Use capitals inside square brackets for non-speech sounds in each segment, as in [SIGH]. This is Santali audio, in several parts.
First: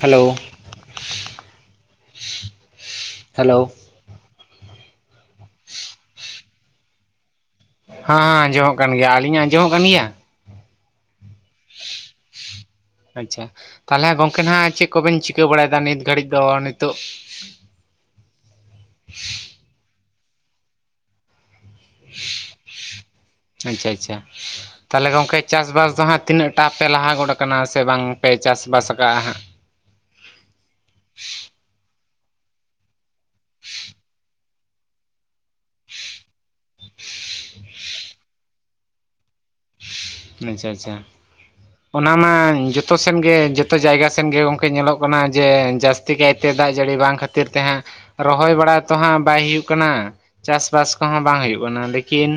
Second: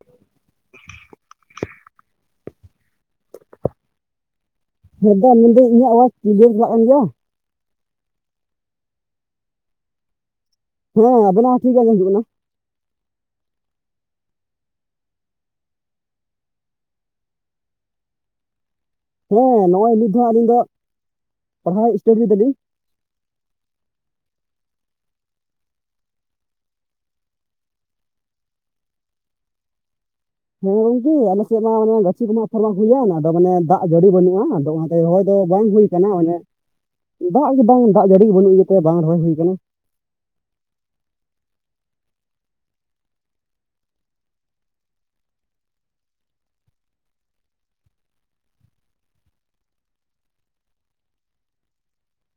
ᱦᱮᱞᱳ! ᱦᱮᱞᱳ! ᱦᱮᱸ ᱫᱟ ᱢᱮᱱᱫᱟᱹᱧ ᱤᱧᱟᱹᱜ ᱟᱣᱟᱡᱽ ᱴᱷᱤᱠ ᱜᱮ ᱦᱮᱞᱟᱜ ᱠᱟᱱ ᱜᱮᱭᱟ? ᱦᱟᱸ ᱟᱸᱡᱚᱢᱚᱜ ᱠᱟᱱ ᱜᱮᱭᱟ᱾ ᱟᱹᱞᱤᱧᱟᱜ ᱟᱸᱡᱚᱢᱚᱜ ᱠᱟᱱ ᱜᱮᱭᱟ? ᱦᱮᱸ ᱟᱵᱮᱱᱟᱜ ᱦᱚᱸ ᱴᱷᱤᱠ ᱜᱮ ᱟᱸᱡᱚᱢ ᱦᱤᱡᱩᱜ ᱠᱟᱱᱟ᱾ ᱟᱪᱪᱷᱟ, ᱛᱟᱦᱚᱞᱮ ᱜᱚᱝᱠᱮ ᱱᱟᱦᱟᱜ ᱪᱮᱜ ᱠᱚᱵᱮᱱ ᱪᱤᱠᱟᱹ ᱵᱟᱲᱟᱭᱮᱫᱟ ᱱᱤᱛ ᱜᱷᱟᱹᱲᱤᱡ ᱫᱚ ᱱᱤᱛᱚᱜ? ᱦᱮᱸ ᱱᱚᱜᱼᱚᱭ ᱱᱤᱛ ᱫᱚ ᱦᱟᱸᱜ ᱟᱹᱞᱤᱧ ᱫᱚ ᱯᱟᱲᱦᱟᱣ ᱤᱥᱴᱟᱹᱰᱤᱭ ᱫᱟᱹᱞᱤᱧ᱾ ᱟᱪᱪᱷᱟ ᱟᱪᱪᱷᱟ᱾ ᱛᱟᱦᱞᱮ ᱜᱚᱝᱠᱮ ᱪᱟᱥᱵᱟᱥ ᱫᱚ ᱦᱟᱸᱜ ᱛᱤᱱᱟᱹᱜ ᱴᱟ ᱯᱮ ᱞᱟᱦᱟ ᱜᱚᱫ ᱟᱠᱟᱱᱟ ᱥᱮ ᱵᱟᱝᱯᱮ ᱪᱟᱥᱵᱟᱥ ᱠᱟᱜᱼᱟ ᱦᱟᱸᱜ? ᱦᱮᱸ ᱜᱚᱝᱠᱮ ᱟᱞᱮᱥᱮᱜ ᱢᱟ ᱚᱱᱮ ᱜᱟᱹᱪᱷᱤ ᱠᱚᱢᱟ ᱟᱯᱷᱚᱨᱢᱟ ᱦᱩᱭᱟᱱ ᱟᱫᱚ ᱢᱟᱱᱮ ᱫᱟᱜ ᱡᱟᱹᱲᱤ ᱵᱟᱹᱱᱩᱜᱼᱟ ᱟᱫᱚ ᱚᱱᱟᱛᱮ ᱨᱚᱦᱚᱭ ᱫᱚ ᱵᱟᱝ ᱦᱩᱭ ᱠᱟᱱᱟ᱾ ᱚᱱᱮ ᱫᱟᱜ ᱜᱮ ᱵᱟᱝ ᱫᱟᱜ ᱡᱟᱹᱲᱤ ᱜᱮ ᱵᱟᱹᱱᱩᱜ ᱤᱭᱟᱹᱛᱮ ᱵᱟᱝ ᱨᱚᱦᱚᱭ ᱦᱩᱭ ᱟᱠᱟᱱᱟ᱾ ᱟᱪᱪᱷᱟ ᱟᱪᱪᱷᱟ᱾ ᱚᱱᱟ ᱢᱟ ᱡᱚᱛᱚ ᱥᱮᱱ ᱜᱮ ᱡᱚᱛᱚ ᱡᱟᱭᱜᱟ ᱥᱮᱱ ᱜᱮ ᱜᱚᱝᱠᱮ ᱧᱮᱞᱚᱜ ᱠᱟᱱᱟ ᱡᱮ ᱡᱟᱹᱥᱛᱤ ᱠᱟᱭᱛᱮ ᱫᱟᱜ ᱡᱟᱹᱲᱤ ᱵᱟᱝ ᱠᱷᱟᱹᱛ ᱛᱤᱨ ᱛᱮ ᱦᱟᱸᱜ ᱨᱚᱦᱚᱭ ᱵᱟᱲᱟ ᱛᱚ ᱦᱟᱸᱜ ᱵᱟᱭ ᱦᱩᱭᱩᱜ ᱠᱟᱱᱟ᱾ ᱪᱟᱥᱵᱟᱥ ᱠᱚᱦᱚᱸ ᱵᱟᱝ ᱦᱩᱭᱩᱜ ᱠᱟᱱᱟ ᱞᱮᱠᱤᱱ,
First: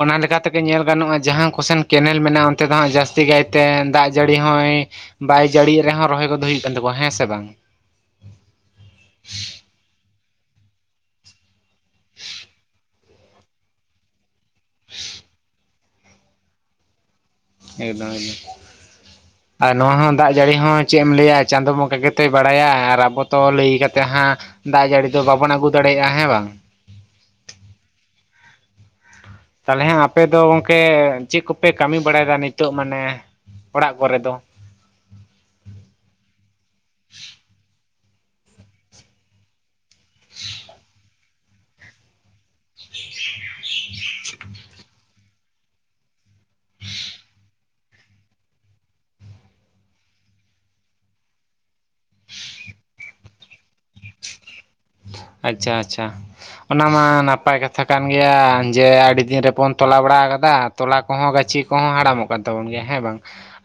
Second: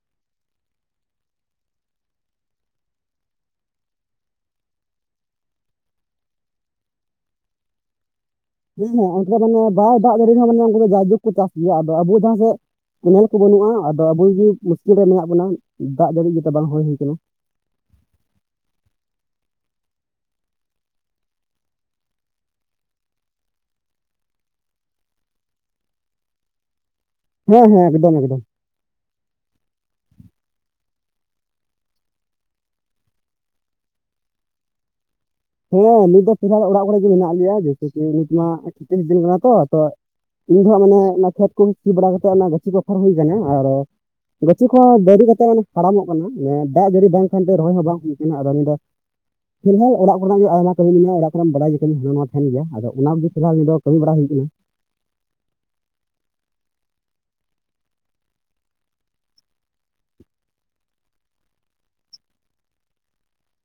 ᱚᱱᱟ ᱞᱮᱠᱟ ᱛᱮᱜᱮ ᱧᱮᱞ ᱜᱟᱱᱚᱜᱼᱟ ᱾ ᱡᱟᱦᱟᱸ ᱠᱚᱥᱮᱱ ᱠᱮᱱᱮᱞ ᱢᱮᱱᱟᱜᱼᱟ ᱚᱱᱛᱮ ᱫᱚ ᱦᱟᱸᱜ ᱡᱟᱹᱥᱛᱤ ᱠᱟᱭᱛᱮ ᱫᱟᱜ ᱡᱟᱹᱲᱤ ᱦᱚᱸᱭ ᱵᱟᱭ ᱡᱟᱹᱲᱤᱭ ᱨᱮᱦᱚᱸ ᱨᱚᱦᱚᱭ ᱠᱚᱫᱚ ᱦᱩᱭᱩᱜ ᱠᱟᱱ ᱛᱟᱠᱚᱣᱟ ᱦᱮᱸ ᱥᱮ ᱵᱟᱝ? ᱦᱮᱸ ᱚᱱᱛᱮ ᱫᱚ ᱢᱟᱱᱮ ᱵᱟᱭ ᱫᱟᱜ ᱡᱟᱹᱲᱤ ᱨᱮᱦᱚᱸ ᱢᱟᱱᱮ ᱩᱱᱠᱩ ᱫᱚ ᱡᱟᱭᱡᱩᱜᱽ ᱠᱚ ᱪᱟᱥ ᱜᱮᱭᱟ ᱟᱫᱚ ᱟᱵᱚ ᱡᱟᱦᱟᱸ ᱥᱮᱜ ᱠᱮᱱᱮᱞ ᱠᱚ ᱵᱟᱹᱱᱩᱜᱼᱟ ᱟᱫᱚ ᱟᱵᱚᱜᱮ ᱢᱩᱥᱠᱤᱞ ᱨᱮ ᱢᱮᱱᱟᱜ ᱵᱚᱱᱟ ᱫᱟᱜ ᱵᱟᱹᱱᱩᱜ ᱤᱭᱟᱹᱛᱮ ᱵᱟᱝ ᱨᱚᱦᱚᱭ ᱦᱩᱭ ᱟᱠᱟᱱᱟ᱾ ᱮᱠᱫᱚᱢ ᱮᱠᱫᱚᱢ᱾ ᱟᱨ ᱱᱚᱣᱟ ᱦᱚᱸ ᱫᱟᱜ ᱡᱟᱹᱲᱤ ᱦᱚᱸ ᱪᱮᱜ ᱮᱢ ᱞᱟᱹᱭᱟ ᱪᱟᱸᱫᱚ ᱵᱚᱸᱜᱟ ᱜᱮᱛᱚᱭ ᱵᱟᱲᱟᱭᱟ ᱟᱨ ᱟᱵᱚ ᱛᱚ ᱞᱟᱹᱭ ᱠᱟᱛᱮᱫ ᱦᱟᱸᱜ ᱫᱟᱜ ᱡᱟᱹᱲᱤ ᱫᱚ ᱵᱟᱵᱚᱱ ᱟᱹᱜᱩ ᱫᱟᱲᱮᱭᱟᱜᱼᱟ ᱦᱮᱸ ᱵᱟᱝ? ᱦᱮᱸ ᱦᱮᱸ ᱮᱠᱫᱚᱢ ᱮᱠᱫᱚᱢ᱾ ᱛᱟᱞᱦᱮᱸ ᱟᱯᱮ ᱫᱚ ᱜᱚᱝᱠᱮ ᱪᱮᱜ ᱠᱚᱯᱮ ᱠᱟᱹᱢᱤ ᱵᱟᱲᱟᱭᱫᱟ ᱱᱤᱛᱚᱜ ᱢᱟᱱᱮ ᱚᱲᱟᱜ ᱠᱚᱨᱮ ᱫᱚ? ᱦᱮᱸ ᱱᱤᱛ ᱫᱚ ᱯᱨᱟᱭ ᱚᱲᱟᱜ ᱠᱚᱨᱮᱜᱮ ᱢᱮᱱᱟᱜ ᱞᱮᱭᱟ ᱡᱮᱭᱥᱮ ᱠᱤ ᱱᱤᱛ ᱢᱟ ᱥᱤᱛᱩᱝ ᱫᱤᱱ ᱠᱟᱱᱟ ᱛᱚ᱾ ᱤᱧ ᱫᱚ ᱦᱟᱸᱜ ᱢᱟᱱᱮ ᱚᱱᱟ ᱠᱷᱮᱛ ᱠᱚᱜᱮ ᱥᱤ ᱵᱟᱲᱟ ᱠᱟ ᱠᱟᱛᱮᱜ ᱚᱱᱟ ᱜᱟᱹ ᱜᱟᱹᱪᱷᱤ ᱠᱚ ᱟᱯᱷᱚᱨ ᱦᱩᱭ ᱟᱠᱟᱱᱟ ᱟᱨ ᱜᱟᱹᱪᱷᱤ ᱠᱚ ᱫᱟᱹᱨᱤ ᱠᱟᱛᱮᱜ ᱚᱱᱮ ᱦᱟᱲᱟᱢᱚᱜ ᱠᱟᱱᱟ ᱱᱮ ᱫᱟᱜ ᱡᱟᱹᱲᱤ ᱵᱟᱝ ᱠᱷᱟᱱᱛᱮ ᱨᱚᱦᱚᱭ ᱦᱚᱸ ᱵᱟᱝ ᱦᱩᱭ ᱟᱠᱟᱱᱟ ᱟᱫᱚ [INAUDIBLE] ᱯᱷᱤᱞᱦᱟᱞ ᱚᱲᱟᱜ [INAUDIBLE] ᱜᱮ ᱟᱭᱢᱟ ᱠᱟᱹᱢᱤ ᱢᱮᱱᱟᱜᱼᱟ ᱚᱲᱟᱜ ᱠᱚᱨᱮᱢ ᱵᱟᱰᱟᱭ ᱜᱮ ᱠᱟᱹᱢᱤ [INAUDIBLE] ᱜᱮᱭᱟ ᱟᱫᱚ ᱚᱱᱟ ᱠᱚᱜᱮ ᱯᱷᱤᱞᱦᱟᱞ ᱫᱚ ᱠᱟᱹᱢᱤ ᱵᱟᱲᱟ ᱦᱩᱭᱩᱜ ᱠᱟᱱᱟ᱾ ᱟᱪᱪᱷᱟ ᱟᱪᱪᱷᱟ᱾ ᱚᱱᱟ ᱢᱟ ᱱᱟᱯᱟᱭ ᱠᱟᱛᱷᱟ ᱠᱟᱱ ᱜᱮᱭᱟ ᱡᱮ ᱟᱹᱰᱤ ᱫᱤᱱ ᱨᱮᱵᱚᱱ ᱛᱚᱞᱟ ᱵᱟᱲᱟ ᱟᱠᱟᱫᱟ᱾ ᱛᱚᱞᱟ ᱠᱚᱦᱚᱸ ᱜᱟᱹᱪᱷᱤ ᱠᱚᱦᱚᱸ ᱦᱟᱲᱟᱢᱚᱜ ᱠᱟᱱ ᱛᱟᱵᱚᱱ ᱜᱮᱭᱟ ᱦᱮᱸ ᱵᱟᱝ?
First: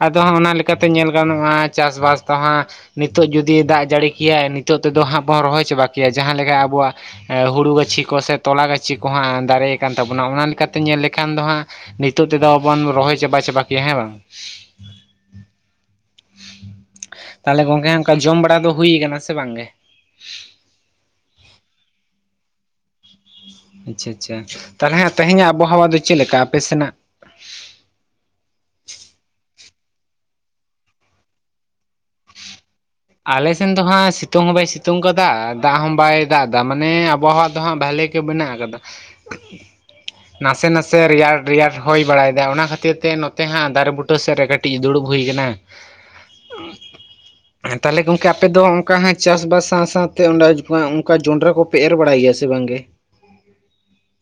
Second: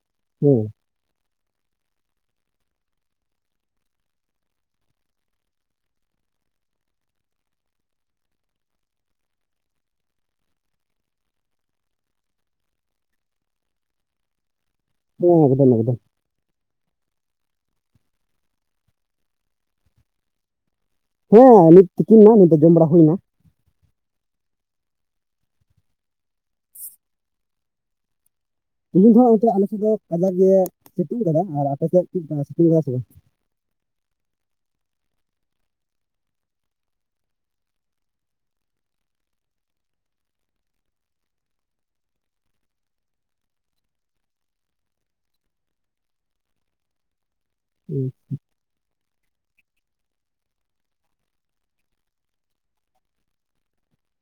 ᱟᱫᱚ ᱦᱟᱸ ᱚᱱᱟ ᱦᱮᱸ ᱞᱮᱠᱟᱛᱼᱼ ᱛᱮ ᱧᱮᱞ ᱜᱟᱱᱚᱜᱼᱟ ᱪᱟᱥᱵᱟᱥ ᱫᱚ ᱦᱟᱸᱜ ᱱᱤᱛᱚᱜ ᱡᱩᱫᱤ ᱫᱟᱜ ᱡᱟᱹᱲᱤ ᱠᱮᱭᱟᱭ ᱱᱤᱛᱚᱜ ᱛᱮᱫᱚ ᱦᱟᱸᱜ ᱵᱚᱱ ᱨᱚᱦᱚᱭ ᱪᱟᱵᱟ ᱠᱮᱭᱟ ᱡᱟᱦᱟᱸ ᱞᱮᱠᱟ ᱟᱵᱚᱣᱟᱜ ᱮ ᱦᱩᱲᱩ ᱜᱟᱹᱪᱷᱤ ᱠᱚ ᱥᱮ ᱛᱚᱞᱟ ᱜᱟᱹᱪᱷᱤ ᱠᱚᱦᱟᱸᱜ ᱫᱟᱨᱮ ᱟᱠᱟᱱ ᱛᱟᱵᱚᱱᱟ ᱚᱱᱟ ᱞᱮᱠᱟᱛᱮ ᱧᱮᱞ ᱞᱮᱠᱷᱟᱱ ᱫᱚ ᱦᱟᱸᱜ ᱱᱤᱛᱚᱜ ᱛᱮᱫᱚ ᱵᱚᱱ ᱨᱚᱦᱚᱭ ᱪᱟᱵᱟ ᱪᱟᱵᱟ ᱠᱮᱭᱟ ᱦᱮᱸ ᱵᱟᱝ? ᱦᱮᱸ ᱮᱠᱫᱚᱢ ᱮᱠᱫᱚᱢ᱾ ᱛᱟᱦᱞᱮ ᱜᱚᱝᱠᱮ ᱚᱱᱠᱟ ᱡᱚᱢ ᱵᱟᱲᱟ ᱫᱚ ᱦᱩᱭᱟᱠᱟᱱᱟ ᱥᱮ ᱵᱟᱝᱜᱮ ᱦᱮᱸ ᱱᱤᱛ ᱛᱤᱠᱤᱱ ᱱᱤᱛ ᱫᱚ ᱡᱚᱢ ᱵᱟᱲᱟ ᱦᱩᱭᱱᱟ, ᱟᱪᱪᱷᱟ ᱟᱪᱪᱷᱟ ᱛᱟᱦᱚᱞᱮ ᱛᱮᱦᱮᱧᱟᱜ ᱟᱵᱚᱦᱟᱣᱟ ᱫᱚ ᱪᱮᱫ ᱞᱮᱠᱟ ᱟᱯᱮ ᱥᱮᱱᱟᱜ? ᱛᱮᱦᱮᱧ ᱫᱚ ᱟᱞᱮᱥᱮᱫ ᱫᱚ ᱚᱱᱛᱮ ᱟᱞᱮᱥᱮᱫ ᱫᱚ ᱠᱟᱡᱟᱠ ᱜᱮ ᱥᱤᱛᱩᱝ ᱟᱠᱟᱫᱟ ᱟᱨ ᱟᱯᱮᱥᱮᱫ ᱪᱮᱫ ᱥᱤᱛᱩᱝ ᱟᱠᱟᱫᱟ ᱥᱮ ᱵᱟᱝ ᱟᱞᱮᱥᱱ ᱫᱚ ᱦᱟᱸᱜ ᱥᱤᱛᱩᱝ ᱦᱚᱸ ᱵᱟᱭ ᱥᱤᱛᱩᱝ ᱠᱟᱫᱟ ᱫᱟᱜ ᱦᱚᱸ ᱵᱟᱭ ᱫᱟᱜ ᱮᱫᱟ ᱢᱟᱱᱮ ᱟᱵᱚᱦᱣᱟ ᱫᱚ ᱦᱟᱸᱜ ᱵᱷᱟᱞᱮ ᱵᱷᱟᱞᱮ ᱜᱮ ᱢᱮᱱᱟᱜᱠᱟᱫᱟ᱾ ᱱᱟᱥᱮ ᱱᱟᱥᱮ ᱨᱮᱭᱟᱲ ᱨᱮᱭᱟᱲ ᱦᱚᱭ ᱵᱟᱲᱟᱭᱮᱫᱟ ᱚᱱᱟ ᱠᱷᱟᱹᱛᱤᱨ ᱛᱮ ᱱᱚᱛᱮ ᱦᱟᱸᱜ ᱫᱟᱨᱮ ᱵᱩᱴᱟᱹ ᱥᱮᱫ ᱨᱮ ᱠᱟᱹᱴᱤᱡ ᱫᱩᱲᱩᱵ ᱦᱩᱭ ᱟᱠᱟᱱᱟ᱾ ᱦᱮᱸ ᱛᱟᱦᱚᱞᱮ ᱜᱚᱝᱠᱮ ᱟᱯᱮ ᱫᱚ ᱚᱱᱠᱟ ᱦᱟᱜ ᱪᱟᱥ ᱵᱟᱥ ᱥᱟᱶ ᱥᱟᱶ ᱥᱟᱶᱛᱮ ᱚᱱᱠᱟ ᱡᱚᱸᱰᱨᱟ ᱠᱚᱯᱮ ᱮᱨ ᱵᱟᱲᱟᱭ ᱜᱮᱭᱟ ᱥᱮ ᱵᱟᱝᱜᱮ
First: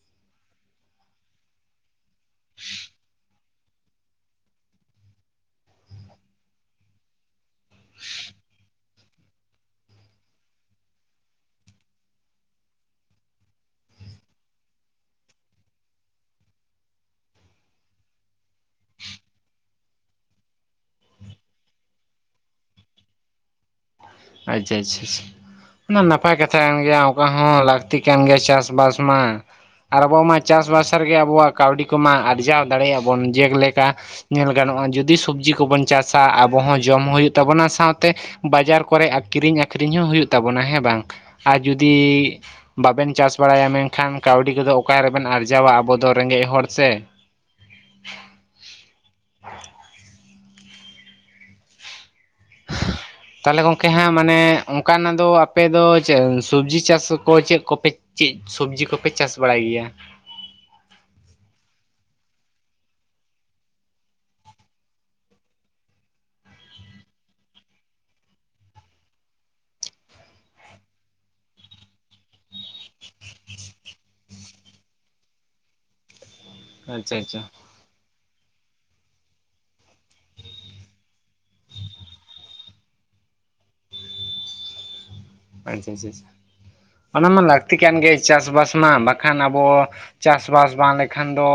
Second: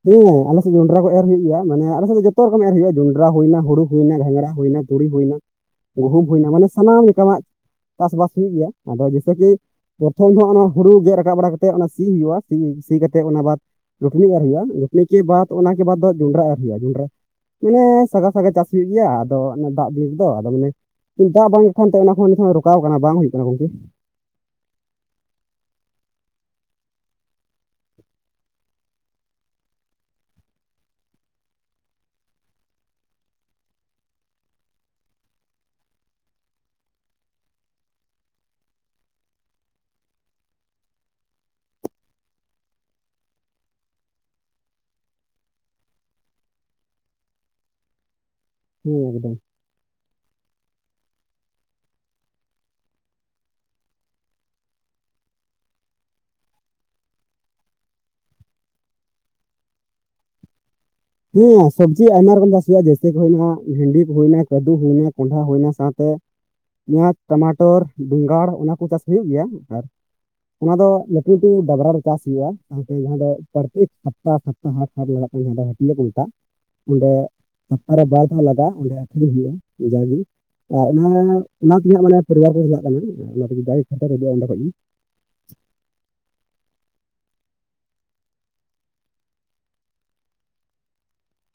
ᱦᱮᱸ ᱟᱞᱮ ᱥᱮᱫ ᱡᱚᱸᱰᱨᱟ ᱠᱚ ᱮᱨ ᱦᱩᱭᱩᱜ ᱜᱮᱭᱟ ᱢᱟᱱ ᱟᱞᱮ ᱥᱮᱫ ᱫᱚ ᱡᱚᱛᱚ ᱨᱚᱠᱚᱢ ᱮᱨ ᱦᱩᱭᱩᱜᱼᱟ ᱡᱚᱸᱰ ᱦᱩᱭᱮᱱᱟᱦᱩᱲᱩ ᱦᱩᱭᱱᱟ ᱜᱷᱟᱸᱝᱲᱟᱦᱩᱭᱱᱟ ᱛᱩᱲᱤ ᱦᱩᱭᱮᱱᱟ ᱜᱩᱦᱩᱢ ᱦᱩᱭᱮᱱᱟ ᱢᱟᱱᱮ ᱥᱟᱱᱟᱢ ᱞᱮᱠᱟᱟᱜ ᱪᱟᱥᱵᱟᱥ ᱦᱩᱭᱩᱜ ᱜᱮᱭᱟ ᱟᱫᱚ ᱡᱮᱭᱥᱮ ᱠᱤ ᱯᱨᱚᱛᱷᱚᱢ ᱫᱚ ᱚᱱᱟ ᱦᱳᱲᱩ ᱜᱮᱫ ᱨᱟᱠᱟᱵ ᱵᱟᱲᱟ ᱠᱟᱛᱮᱫ ᱚᱱᱟ ᱥᱤ ᱦᱩᱭᱩᱜᱼᱟ ᱥᱤ ᱥᱤ ᱠᱟᱛᱮᱫ ᱚᱱᱟ ᱵᱟᱫ ᱨᱩᱴᱱᱤ ᱮᱨ ᱦᱩᱭᱩᱜᱼᱟ᱾ ᱜᱷᱴᱤᱮ ᱵᱟᱫ ᱚᱱᱟ ᱵᱟ ᱡᱷᱩᱱᱰᱨᱟ ᱮᱨ ᱦᱩᱭᱩᱜᱟ ᱡᱷᱩᱱᱰᱨᱟ ᱢᱟᱱᱮ ᱥᱟᱜᱷᱟᱥᱟᱜᱟ ᱪᱟᱥ ᱦᱩᱭᱩᱜ ᱜᱮᱭᱟ ᱟᱫᱚ ᱫᱟᱜ ᱫᱤᱱ ᱨᱮᱫᱚ ᱟᱫᱚ ᱢᱟᱱᱮ ᱫᱟᱜ ᱵᱟᱝ ᱠᱟᱱᱛᱮ ᱚᱱᱟᱦᱚᱸ ᱱᱤᱛᱚᱜ ᱨᱚᱠᱟᱣ ᱠᱟᱱᱟ ᱵᱟᱝ ᱦᱩᱭᱩᱜ ᱠᱟᱱᱟ ᱜᱚᱝᱠᱮ ᱟᱪᱪᱷᱟ ᱟᱪᱪᱷᱟ ᱱᱟᱯᱟᱭ ᱠᱟᱛᱷᱟ ᱠᱟᱱ ᱜᱮᱭᱟ ᱚᱱᱠᱟ ᱦᱚᱸ ᱞᱟᱹᱠᱛᱤ ᱠᱟᱱ ᱜᱮᱭᱟ ᱪᱟᱥᱵᱟᱥ ᱢᱟ ᱟᱨ ᱟᱵᱚ ᱢᱟ ᱪᱟᱥᱵᱟᱥ ᱨᱮᱜᱮ ᱟᱵᱚᱣᱟᱜ ᱠᱟᱹᱣᱰᱤ ᱠᱚᱢᱟ ᱟᱨᱡᱟᱣ ᱫᱟᱲᱮᱭᱟᱜ ᱵᱚᱱ ᱡᱮᱞᱮᱠᱟ ᱧᱮᱞ ᱜᱟᱱᱚᱜᱼᱟ ᱡᱩᱫᱤ ᱥᱚᱵᱡᱤ ᱠᱚᱵᱚᱱ ᱪᱟᱥᱟ ᱟᱵᱚ ᱦᱚᱸ ᱡᱚᱢ ᱦᱩᱭᱩᱜ ᱛᱟᱵᱚᱱᱟ ᱥᱟᱶᱛᱮ ᱵᱟᱡᱟᱨ ᱠᱚᱨᱮ ᱠᱤᱨᱤᱧ ᱟᱹᱠᱷᱨᱤᱧ ᱦᱚᱸ ᱦᱩᱭᱩᱜ ᱛᱟᱵᱚᱱᱟ ᱦᱮᱸ ᱵᱟᱝ ᱟᱨ ᱡᱩᱫᱤ ᱵᱟᱵᱮᱱ ᱪᱟᱥ ᱵᱟᱲᱟᱭᱟ ᱢᱮᱱᱠᱷᱟᱱ ᱠᱟᱹᱣᱰᱤ ᱠᱚᱫᱚ ᱚᱠᱟᱨᱮᱵᱮᱱ ᱟᱨᱡᱟᱣᱟ ᱟᱵᱚ ᱫᱚ ᱨᱮᱸᱜᱮᱡ ᱦᱚᱲ ᱥᱮ ᱦᱮᱸ ᱮᱠᱫᱚᱢ [INAUDIBLE] ᱛᱟᱦᱚᱞᱮ ᱜᱚᱝᱠᱮ ᱦᱟᱸᱜ ᱢᱟᱱᱮ ᱚᱱᱠᱟᱱᱟᱜ ᱫᱚ ᱟᱯᱮ ᱫᱚ ᱥᱚᱵᱽᱡᱤ ᱪᱟᱥ ᱠᱚ ᱪᱮᱫ ᱠᱚᱯᱮ ᱪᱮᱫ ᱥᱚᱵᱡᱤ ᱠᱚᱯᱮ ᱪᱟᱥ ᱵᱟᱲᱟᱭ ᱜᱮᱭᱟ᱾ ᱦᱮᱸ ᱥᱚᱵᱽᱡᱤ ᱟᱭᱢᱟ ᱨᱚᱠᱚᱢ ᱪᱟᱥ ᱦᱩᱭᱩᱜᱼᱟ ᱡᱮᱭᱥᱤ ᱦᱩᱭᱮᱱᱟ ᱵᱷᱮᱱᱰᱤ ᱦᱩᱭᱱᱟ ᱠᱟᱫᱩ ᱦᱩᱭᱱᱟ ᱠᱚᱸᱰᱷᱟ ᱦᱩᱭᱱᱟ ᱥᱟᱶᱛᱮ ᱯᱮᱸᱭᱟᱡ ᱴᱟᱢᱟᱴᱚᱨ ᱵᱮᱸᱜᱟᱲ ᱚᱱᱟ ᱠᱚ ᱪᱟᱥ ᱦᱩᱭᱩᱜ ᱜᱮᱭᱟ ᱟᱨ ᱚᱱᱟ ᱫᱚ ᱞᱟᱹᱴᱩ ᱞᱟᱹᱴᱩ ᱰᱟᱵᱨᱟ ᱨᱮ ᱪᱟᱥᱳᱭᱼᱟ ᱥᱟᱶ ᱡᱟᱦᱟᱸ ᱫᱚ ᱯᱨᱚᱛᱛᱮᱠ ᱥᱚᱯᱛᱟᱯ ᱦᱟᱴ ᱦᱟᱴ ᱞᱟᱜᱟᱜ ᱠᱟᱱᱟ ᱡᱟᱦᱟᱸ ᱫᱚ ᱦᱟᱹᱴᱭᱟᱹ ᱠᱷᱩᱱᱴᱟ ᱚᱸᱰᱮ ᱟᱪᱪᱷᱟ ᱟᱪᱪᱷᱟ ᱥᱚᱯᱛᱟᱦᱚᱨᱮ ᱵᱟᱨ ᱫᱷᱟᱣ ᱞᱟᱜᱟᱜᱼᱟ ᱚᱸᱰᱮ ᱟᱠᱷᱨᱤᱧ ᱦᱩᱭᱩᱜᱼᱟ ᱡᱟᱜᱮ ᱟᱨ ᱚᱱᱟ ᱚᱱᱟ ᱛᱮᱜᱮᱟᱜ ᱢᱟᱱᱮ ᱯᱚᱨᱵᱟᱨ ᱠᱚ ᱪᱟᱞᱟᱜ ᱠᱟᱱᱟ ᱚᱱᱟ ᱛᱮᱜᱮ ᱫᱟᱭ ᱠᱷᱟᱴᱩᱜᱼᱟ ᱚᱸᱰᱮ ᱠᱷᱚᱡ ᱜᱮ ᱟᱪᱪᱷᱟ ᱟᱪᱪᱷᱟ ᱚᱱᱟ ᱢᱟ ᱞᱟᱹᱠᱛᱤ ᱠᱟᱱ ᱜᱮ ᱪᱟᱥᱵᱟᱥ ᱢᱟ ᱵᱟᱠᱷᱟᱱ ᱟᱵᱚ ᱪᱟᱥᱵᱟᱥ ᱵᱟᱝ ᱞᱮᱠᱷᱟᱱ ᱫᱚ